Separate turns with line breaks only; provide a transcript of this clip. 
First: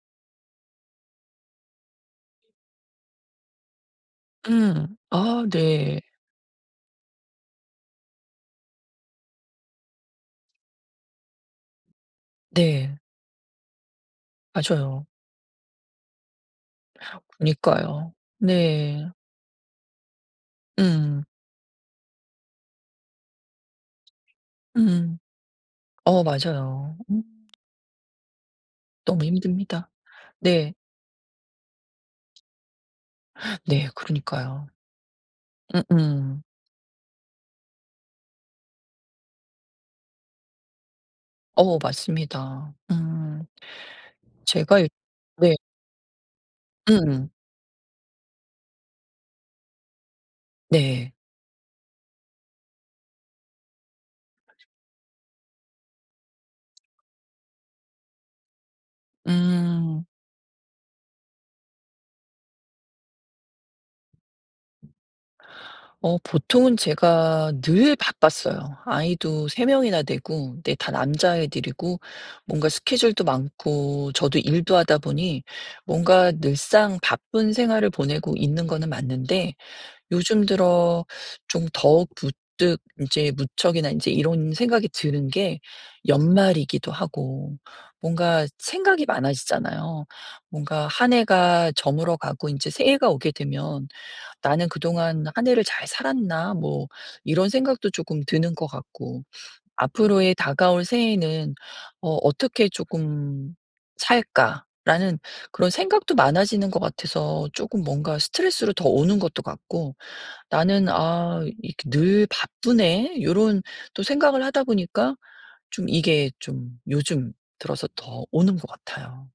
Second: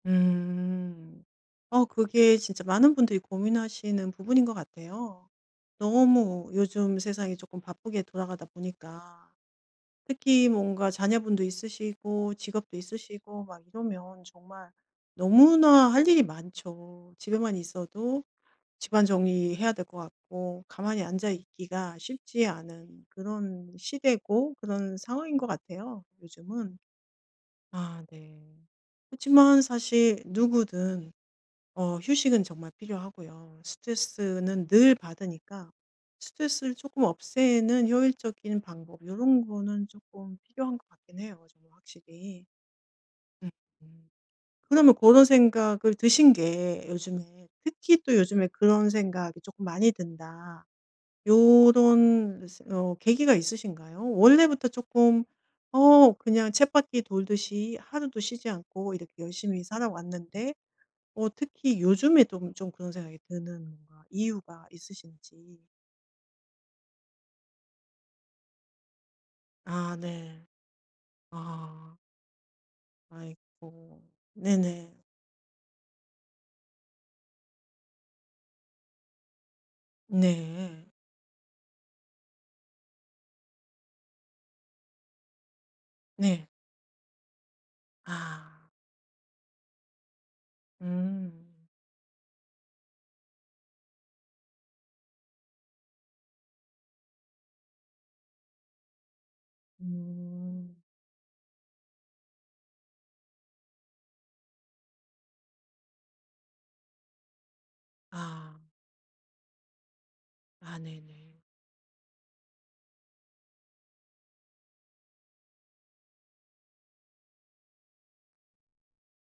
음. 어 그게 진짜 많은 분들이 고민하시는 부분인 것
음.
같아요.
아 네.
너무 요즘 세상이 쪼끔 바쁘게 돌아가다 보니까 특히 뭔가 자녀분도 있으시고 직업도
네.
있으시고 막 이러면 정말
맞아요.
너무나 할 일이 많죠. 집에만
그니까요.
있어도 집안
네.
정리해야 될 것 같고 가만히
음.
앉아 있기가 쉽지 않은 그런 시대고 그런
음.
상황인 것 같아요
어.
요즘은.
맞아요. 음.
아 네.
너무
그치만
힘듭니다.
사실
네.
누구든 어 휴식은 정말 필요하고요.
네.
스트레스는
그러니까요.
늘 받으니까
음음.
스트레스를 쪼끔 없애는 효율적인 방법 요런 거는 쪼끔 필요한 것 같긴 해요 좀
어.
확실히.
맞습니다. 음.
음음.
제가 이
그러면 고런
네.
생각을 드신 게
음.
요즘에 특히 또 요즘에 그런 생각이 쪼끔 많이 든다
네.
요런 새 어 계기가 있으신가요?
아직
원래부터 쪼끔 어 그냥 쳇바퀴 돌듯이 하루도 쉬지 않고 이렇게 열심히
음.
살아왔는데 어 특히 요즘에 또 좀 그런 생각이 드는 아 이유가 있으신지.
어 보통은 제가 늘 바빴어요. 아이도 3
아
명이나
네.
되고 근데 다
아.
남자애들이고 뭔가 스케줄도
아이고.
많고 저도 일도
네네.
하다 보니 뭔가 늘상 바쁜 생활을 보내고 있는 거는 맞는데 요즘
네.
들어 좀 더 부뜩 인제 무척이나 인제 이런 생각이 드는 게
네.
연말이기도 하고 뭔가
아.
생각이 많아지잖아요. 뭔가 한
음.
해가 저물어가고 인제 새해가 오게 되면 '나는 그동안 한 해를 잘 살았나?' 뭐 이런 생각도 쪼끔 드는 것 같고 '앞으로의
음.
다가올 새해에는 어 어떻게 쪼끔 살까?'라는 그런 생각도 많아지는 것 같아서 쪼끔 뭔가
아.
스트레스로 더 오는 것도 같고
아
'나는
네네.
아 이렇게 늘 바쁘네.' 요런 또 생각을 하다 보니까 좀 이게 좀 요즘 들어서 더 오는 것 같아요.